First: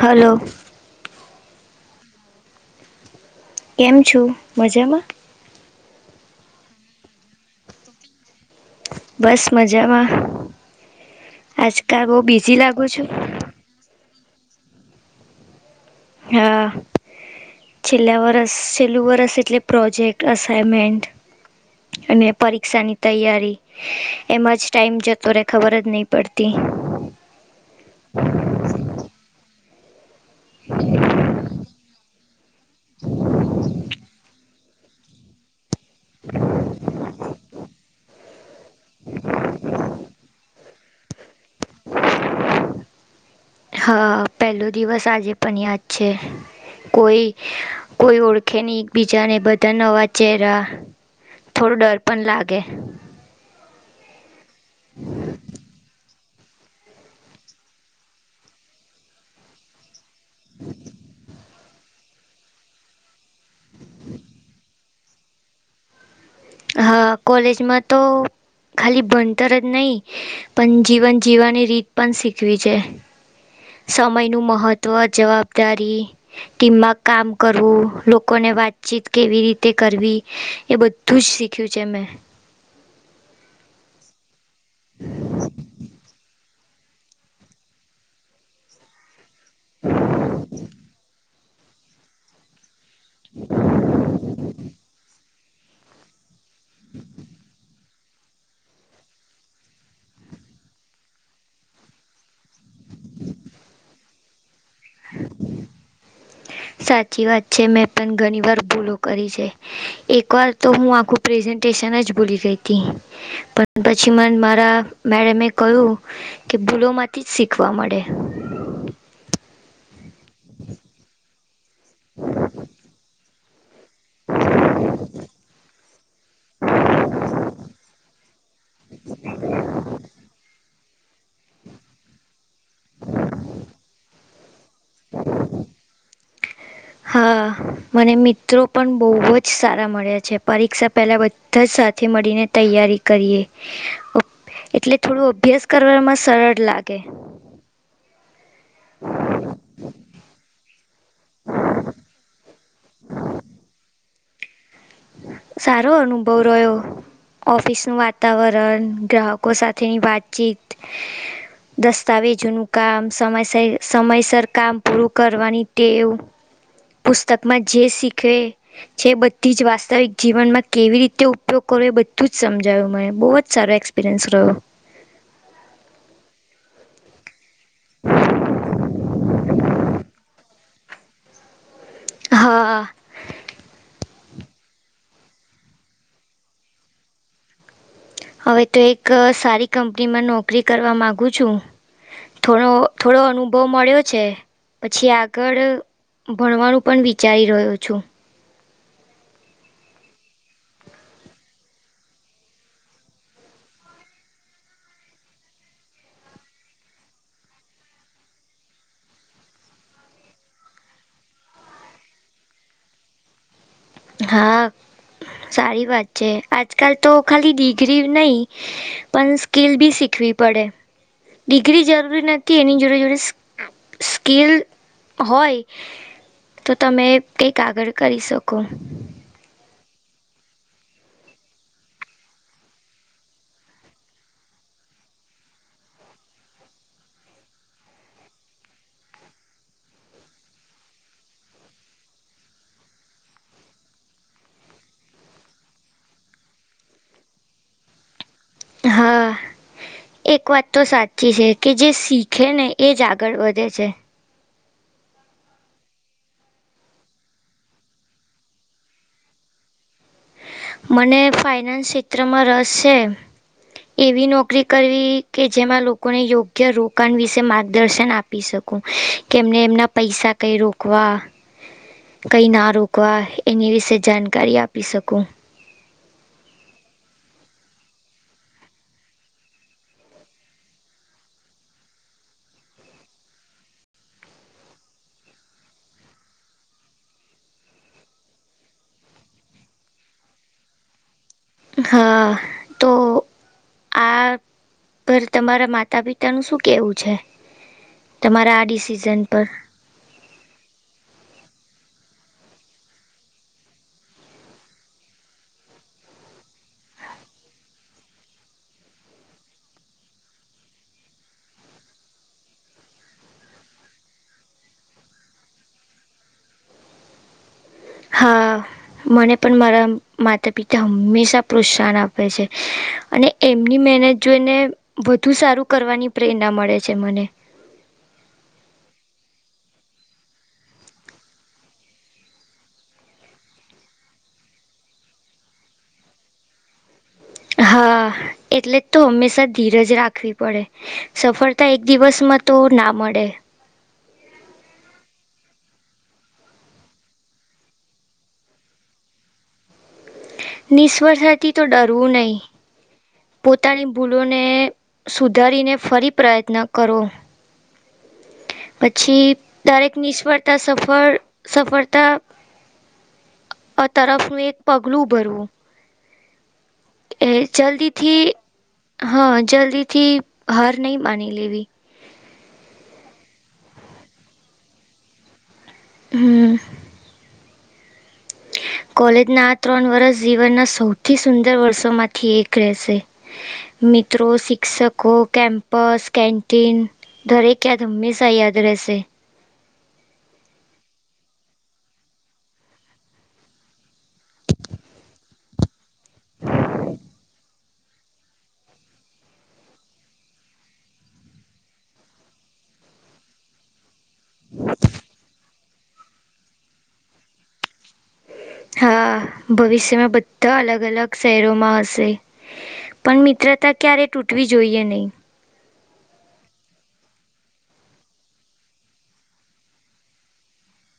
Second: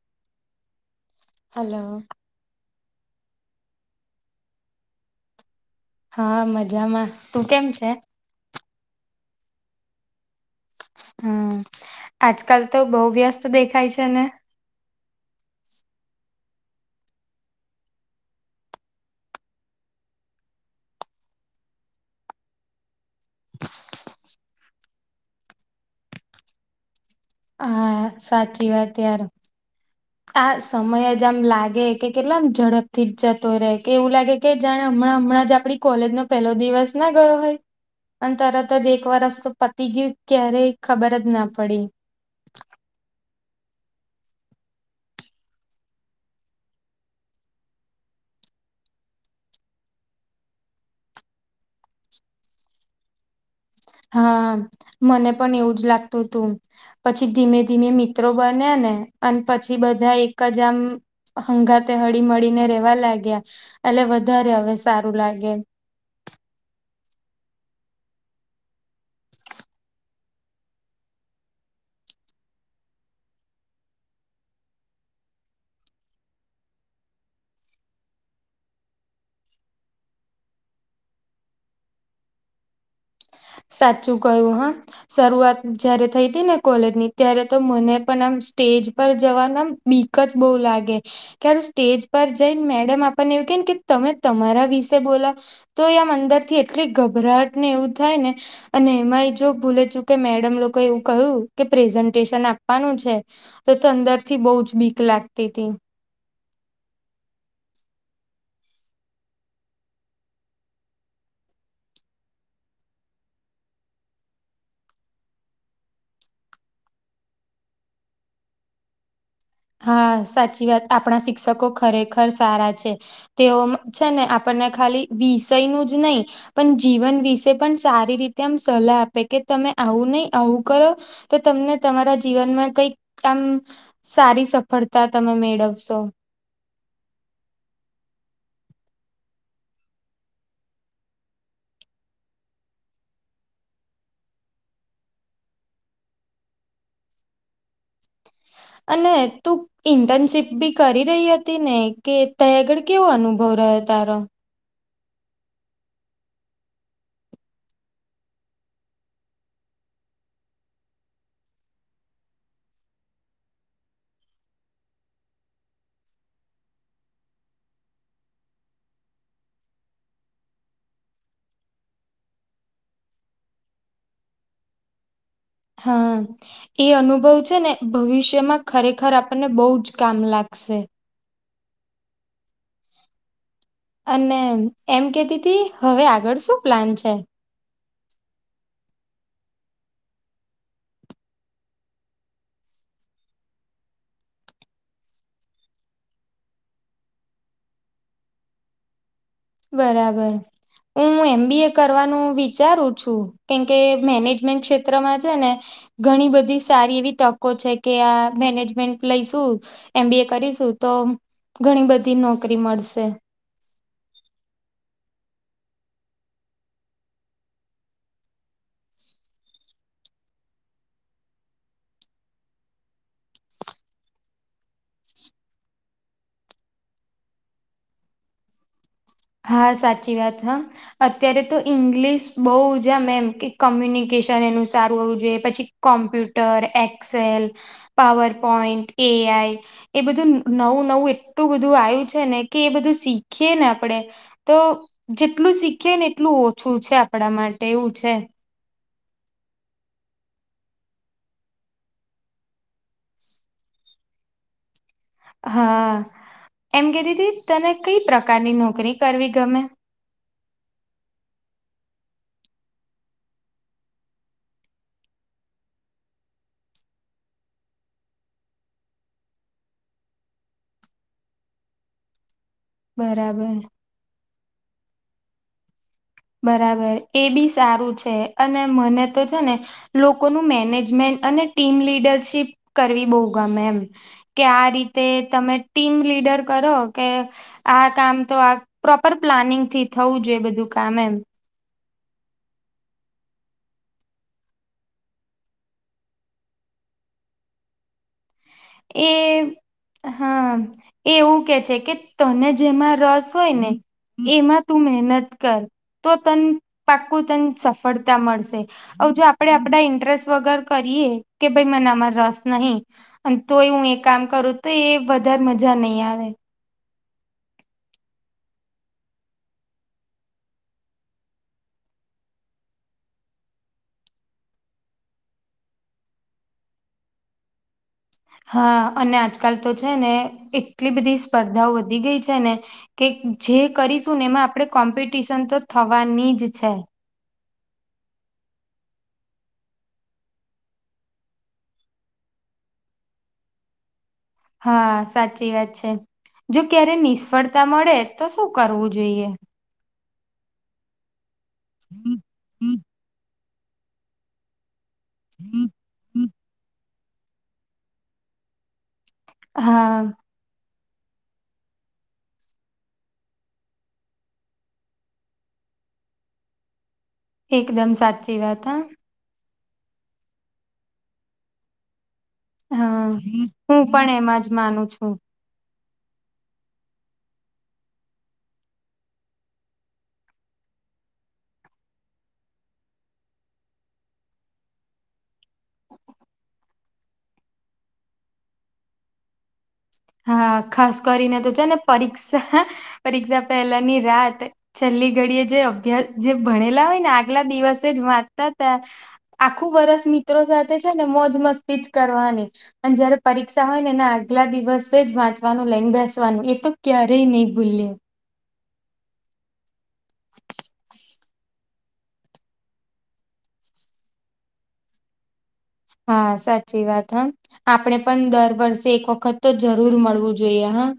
Hello hello કેમ છો મજામાં હા મજામાં તું કેમ છે બસ મજામાં હમ આજકાલ બહ બિઝી આજકાલ તો લાગો બહુ છો વ્યસ્ત દેખાય છે ને હા. છેલ્લા વરસ છેલ્લુ વરસ એટલે પ્રોજેક્ટ અસાઇનમેન્ટન્ટ. અને પરીક્ષા ની તૈયારી. એમાંજ ટાઈમ જતો રે ખબર જ નહી પડતી. હા સાચી વાત ત્યારે આ સમય જ આમ લાગે કે કેટલામ ઝડપ થી જ જતો રહે કે એવું લાગે. કે જાણે હમણા હમણા આપણી. કોલેજ નો પેલો દિવસ ના ગયો હોય પણ તરત જ એક વરસ તો પતી ગયું ક્યારેય. ખબર જ ના પડી. હા પેલો દિવસ આજે પણ યાદ છે. કોઈ કોઈ ઓળખેની એકબીજાને બધા નવા ચહેરા. થોડો ડર પણ લાગે. હા મને પણ એવું જ લા તું પછી ધીમે ધીમે મિત્રો બને ને અને પછી બધા એ એકજ આમ હંગાતે હળી મળળીને રેવા લાગ્યા એટલે વધારે હવે સારું લાગે. હા કોલેજમાં તો ખાલી ભણતર જ નહીં. પણ જીવન જીવવાની રીત પણ શીખવી છે. સમયનું મહત્વ જવાબદારી. ટીમમાં કામ કરવું લોકોને વાતચીત કેવી રીતે કરવી એ બધ. તું જ શીખવ છે મેં. સાચું કયું હા શરૂઆત જયારે થઈ હતી ને. કોલેજ ની ત્યારે તો મને પણ આમ સ્ટેજ પર જવાનુંમ બીક જ બહુ લાગે. તારું સ્ટેજ પર જઈને મેડમ આપણને એવું કે ને કે તમે તમારા વિશે બોલા. તો એ આમ અંદર થી એટલી ગભરાટ ને એવું થાય ને. અને એમાં એ જો ભૂલે ચુકે મેડમ લોકો એવું કહ્યું કે પ્રેઝન્ટેશન આપવાનું છે. તો ત અંદર થી બહુ જ ભીક લાગતી હતીી. સાચી વાત છે મેં પણ ઘણી વાર ભૂલો કરી છે. એક વાર તો હું આખું પ્રેઝન્ટેશન જ બોલી ગઈ હતી. પણ પછી મને મારા મેડમે એ કહ્યું. કે ભૂલો માંથી જ શીખવા મળે. હા સાચી વાત આપણા શિક્ષકો ખરેખર સારા છે તેઓ. છે ને આપણને ખાલી વિષયનું જ નહીં. પણ જીવન વિશે પણ સારી રીતે આમ સલાહ આપે કે તમે આવું નહી આવું. કરો તો તમને તમારા જીવનમાં કઈક આમ સારી. ફરતા તમે મેળવશો. હા મને મિત્રો પણ બહુ જ સારા મળ્યા છે પરીક્ષા પહેલાં. સાથે મળીને તૈયારી કરીએ. એટલે થોડું અભ્યાસ કરવામાં સરળ લાગે. અને તું. ઇન્ટર્નશીપ બી કરી રહી હતી ને કે તેં આગળ કેવો અનુભવ રહ્યો તારો. સારો અનુભવ રહ્યો. ઓફિસ નું વાતાવરણ ગ્રાહકો સાથેની વાતચીત. દસ્તાવેજોનુંું કામ સમય સમયસર કામ પૂરું કરવાની તે એવું. પુસ્તકમાં જે શીખવે જે બધી જ વાસ્. વાસ્તવિક જીવનમાં કેવી રીતે ઉપયોગ કરવો એ બધું જ સમજાય્યું મને બહુ જ સારો એક્સપિરિયન્સ રહ્યો. હા. એ અનુભવ છે ને ભવિષ્યમાં ખરેખર આપણને બહુ જ કામ લાગશે હા અને એમ કેતીી હતી હવે આગળ શું પ્લાન છે હવે તો એક સારી કંપનીમાં નોકરી કરવા માગુ છું થોડો થોડો અનુભવ મળ્યો છે પછી આગળ ભણવાનું પણ વિચારી રહ્યો છું બરાબર હું એમ બી એ કરવાનું વિચારું છું કેમકે મેનેજમેન્ટ ક્ષેત્રમાં છે ને ઘણી બધી સારી એવી તકો છે કે આ મેનેજમેન્ટ લઈશું એમ બી એ કરીશું તો ઘણી બધી નોકરી મળશે હા સારી વાત છે આજ કલ તો ખાલી ડિગ્રી નહી પણ સ્કીલ બી શીખવી પડે ડિગ્રી જરૂરી નથી એની જોડે જોડે સ્કીલ હોય તો તમે કક કાગળ કરી શકો ક હા સાચી વાત હ અત્યારે તો ઈંગ્લિશ બહુ જમ એમ કે કોમ્યુનિકેશન એનું સારું હોવું જોઈએ પછી કોમ્પ્યુટર એક્સેલ પાવર પોઈન્ટન્ટ એ આઈ એ બધું નવું નવું એટલું બધું આવ્યું છે ને કે એ બધું શીખીયએ ને આપડે તો જેટલું શીખીએ ને એટલું ઓછું છે આપણા માટે એવું છે હા એક વાત તો સાચી છે કે જે શીખે ને એ જ આગળ વધે છે હા એમ કતી હતીી તને કઈ પ્રકારની નોકરી કરવી ગમે મને ફાાઈનાન્સ ક્ષેત્રમાં રસ છે એવી નોકરી કરવી કે જેમાં લોકોને યોગ્ય રોકાણ વિશે માર્ગદર્શન આપે. શ, કે એમને એમના પૈસા કઈ રોકવા કઈ ના રોકવા બરાબર એની વિશે જાણકારી આપી શકું બરાબર એ બી સારું છે અને મને તો છે ને લોકોનું મેનેજમેન્ટ અને ટીમ લીડરશીપ કરવી બહુ ગમે એમ કે આ રીતે તમે ટીમ લીડર કરો કે આ કામ તો આ પ્રોપર પ્લાનિંગ થી થવું જોઈએ બધું કામ એમ. હા તો આપ પર તમારા માતા પિતા નું શું કેવું છે? તમારા આ ડિસિઝન પર એ હા એવું કે છે કે, તને જેમાં રસ હોય ને. એમાં તું મહેનત કર, તો તન પાક્કું તને સફળતા મળશે. હ જો આપડે આપડા ઇન્ટરેસ્ટ વગર કરીએ કે ભાઈ મને આમાં રસ નહી. અને તોય હું એ કામ કરું તો એ વધારે મજા નહીં આવે. હા. મને પણ મારા માતા પિતા હંમેશા પ્રોત્સાહન આપે છે, અને એમની મહેનત જોઈને વધુ સારું કરવાની પ્રેરણા મળે છે મને. હા અને આજકાલ તો છે ને એટલી બધી સ્પર્ધાઓ વધી ગઈ છે ને. કે જે કરીશું ને એમાં આપણેે કોમ્પિટિશન તો થવાની જ છે. હા એટલે તો હંમેશા ધીરજ રાખવી પડે. સફળતા એક દિવસમાં તો ના મળે. હા સાચી વાત છે, જો ક્યારે નિષ્ફળતા મળે તો શું કરવું જોઈએ? નિષ્વર્તાથી તો ડરવું નહી, પોતાની ભૂલોને સુધારીને ફરી પ્રયત્ન કરો. પછી દરેક હા નિષ્ફળતા સફર સફળતા અ તરફનું એક પગલું ભરવું. એ એકદમ જલ્દીથી સાચી વાત હા જલ્દીથી હાર નહીં માની લેવી. હા હું પણ એમાં જ માનું છું. હમ. કોલેજના આ ત્રણ વર્ષ જીવનના સૌથી સુંદર વર્ષોમાંથી એક રહેશે. મિત્રો શિક્ષકો કેમ્પસ કેંન્ટીન. ઘરે ક્યા ધમ્મી સા યાદ રહેશે. હા ખાસ કરીને તો છે ને પરીક્ષા પરીક્ષા પહેલા ની રાત. છેલ્લી ઘડી એ જે અભ્યાસ જે ભણેલા હોય ને આગલા દિવસે જ વાંચતા હતા. આખું વરસ મિત્રો સાથે છે ને મોજ મસ્તીજ કરવાની. અને જયારે પરીક્ષા હોય ને એના આગલા દિવસ લને બેસવાનું એ તો ક્યારેય નહી ભૂલ્યું. હા ભવિષ્યમાં બધા અલગ અલગ શહેરોમાં હશે. પણ મિત્રતા ક્યારે તૂટવી જોઈએ નહી. હા સાચી વાત હા. આપણે પણ દર વર્ષે એક વખત તો જરૂર મળવું જોઈએ હા.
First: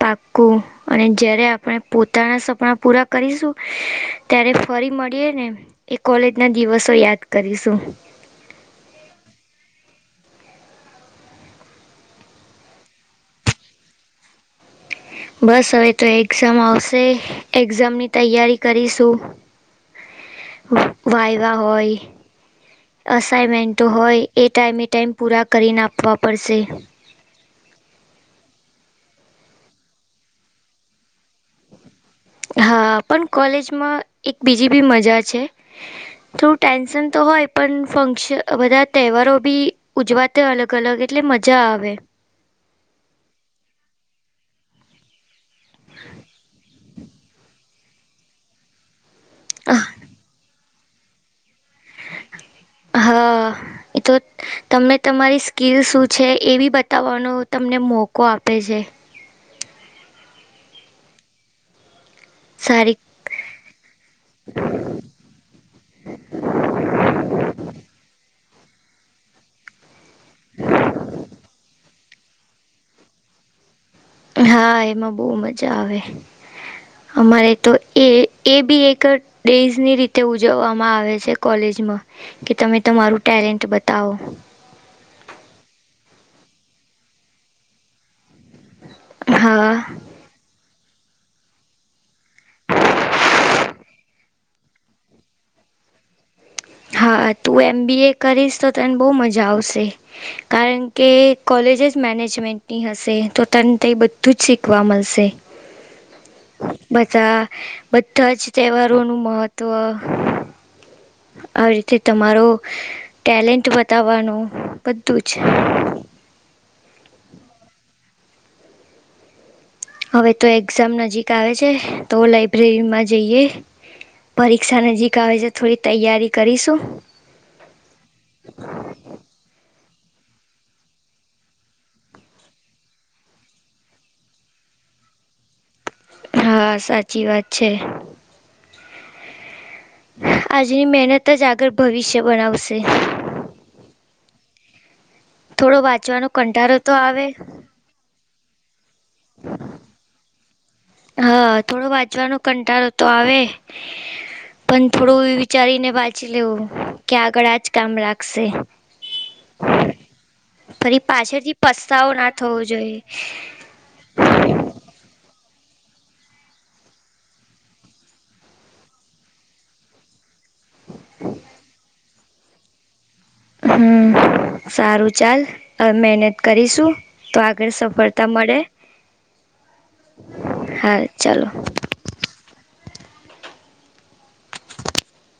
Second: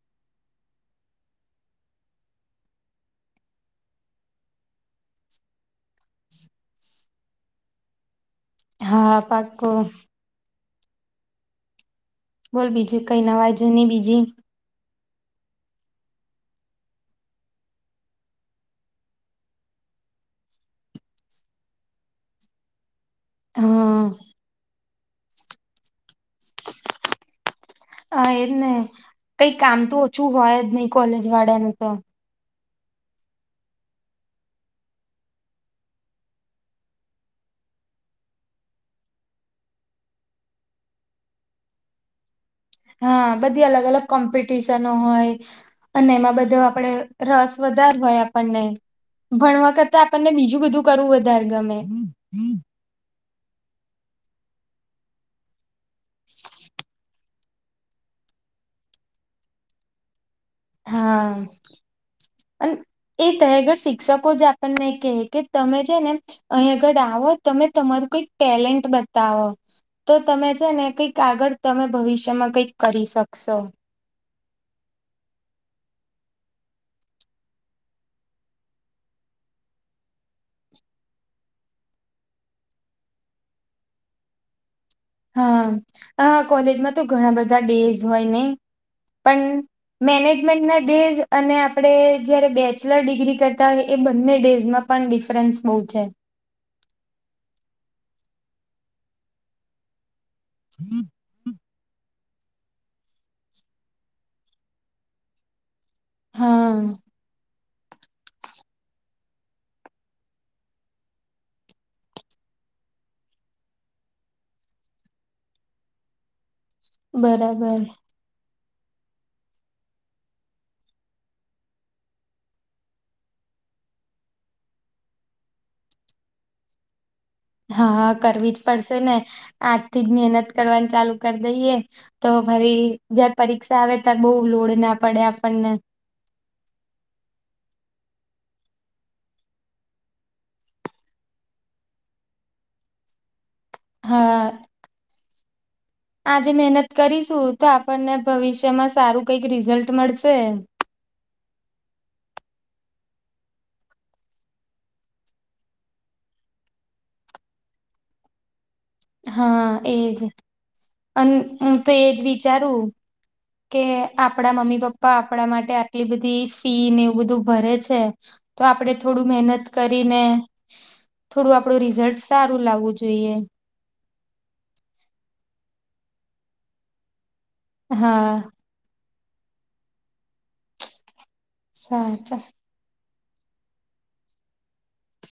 પાકું. અને જયારે આપણે પોતાના સપના પૂરા કરીશું, ત્યારે ફરી મળીએ ને. એ કોલેજ ના દિવસો યાદ કરીશું. હા પાકો. બોલ બીજું કઈ નવાજો નહી બીજી. બસ હવે તો એક્ઝામ આવશે એક્ઝામની તૈયારી કરીશું. વાયવા હોય. અસાાઈનમેન્ટો હા હોય એ ટાઈમે ટાઈમ પૂરા કરીને આપવા પડશે. હ એજ ને, કઈ કામ તો ઓછું હોય જ નહીિ કોલેજ વાળાનું તો. હા પણ કોલેજમાં એક બીજી બી મજા છે. થોડું ટેન્શન તો હોય પણ ફંક્શન બધા તહેવારો બી ઉજવાતા અલગ અલગ એટલે મજા આવે. હા બધી અલગ અલગ કોમ્પિટિશનો હોય, અને એમાં બધો આપડે રસ વધારે હોય, આપણને ભણતા વખતે આપણને બીજું બધું. કરવું વધારે ગમે. હા, એ તો તમને તમારી સ્કીલ શું છે, એ બી બતાવવાનો. તમને મોકો આપે છે. હા, અને સારી એ તહેગર શિક્ષકો જે આપણને કહે કે તમે છે ને, અહીં આગળ આવો. તમે તમારું કોઈક ટેલેન્ટ બતાવો. તો તમે છે ને, કંઈક આગળ. તમે ભવિષ્યમાં કંઈક કરી શકશો? હા, એમાં બહુ મજા આવે. અમારે તો એ, એ, બી, એક. ડેઝની રીતે ઉજવવામાં આવે છે, કોલેજમાં. કે તમે તમારું ટેલેન્ટ બતાવો. હા, કોલેજમાં તો ઘણા બધા ડેઝ હોય ને. પણ હા મેનેજમેન્ટના ડેઝ, અને આપણે જયારે બેચલર ડિગ્રી કરતા હોય, એ બંને ડેઝમાં પણ ડિફરન્સ બહુ છે. હા, તું એમ બી એ કરીશ, તો તને બહુ મજા આવશે, કારણ કે કોલેજ જ મેનેજમેન્ટની હશે, તો તને તં બધું જ શીખવા મળશે. હા બધા બધા જ તહેવારોનું મહત્વ આવી રીતે તમારો ટેલેન્ટ બતાવવાનું બધું જ બરાબર. હવે તો એક્ઝામ નજીક આવે છે, તો લઇબ્રેરીમાં જઈએ. પરીક્ષા નજીક આવે છે, થોડી તૈયારી કરીશું. હા, કરવી જ પડશે ને. આજથી જ મહેનત કરવાની ચાલુ કરી દઈએ. તો ફરી જયારે પરીક્ષા આવે, ત્યારે બહુ લોડ ના પડે આપણને. હા, સાચી વાત છે. આજની મહેનત જ આગળ ભવિષ્ય બનાવશે. હા, થોડો વાંચવાનો આજે કંટાળો મહેનત તો આવે કરીશું. તો આપણને ભવિષ્યમાં સારું કંઈક રિઝલ્ટ મળશે. હ, થોડો વાંચવાનો કંટાળો તો આવે. પણ થોડું એ વિચારીને વાંચી લેવું, કે આગળ આજ કામ લાગશે. હ, એજ. ફરી અને પાછળથી હું તો પસ્તાવો એજ ના થવો વિચારું, જોઈએ કે આપણા મમ્મી-પપ્પા. આપણા માટે આટલી બધી ફી ને એવું બધું ભરે છે. તો આપણેે થોડું મહેનત કરીને. થોડું આપડું રિઝલ્ટ સારું લાવવું જોઈએ. હમ, સારું. હવે ચાલ, મહેનત કરીશું. તો આગળ સફળતા હા મળે. હા, ચાલો. સારું, ચાલ.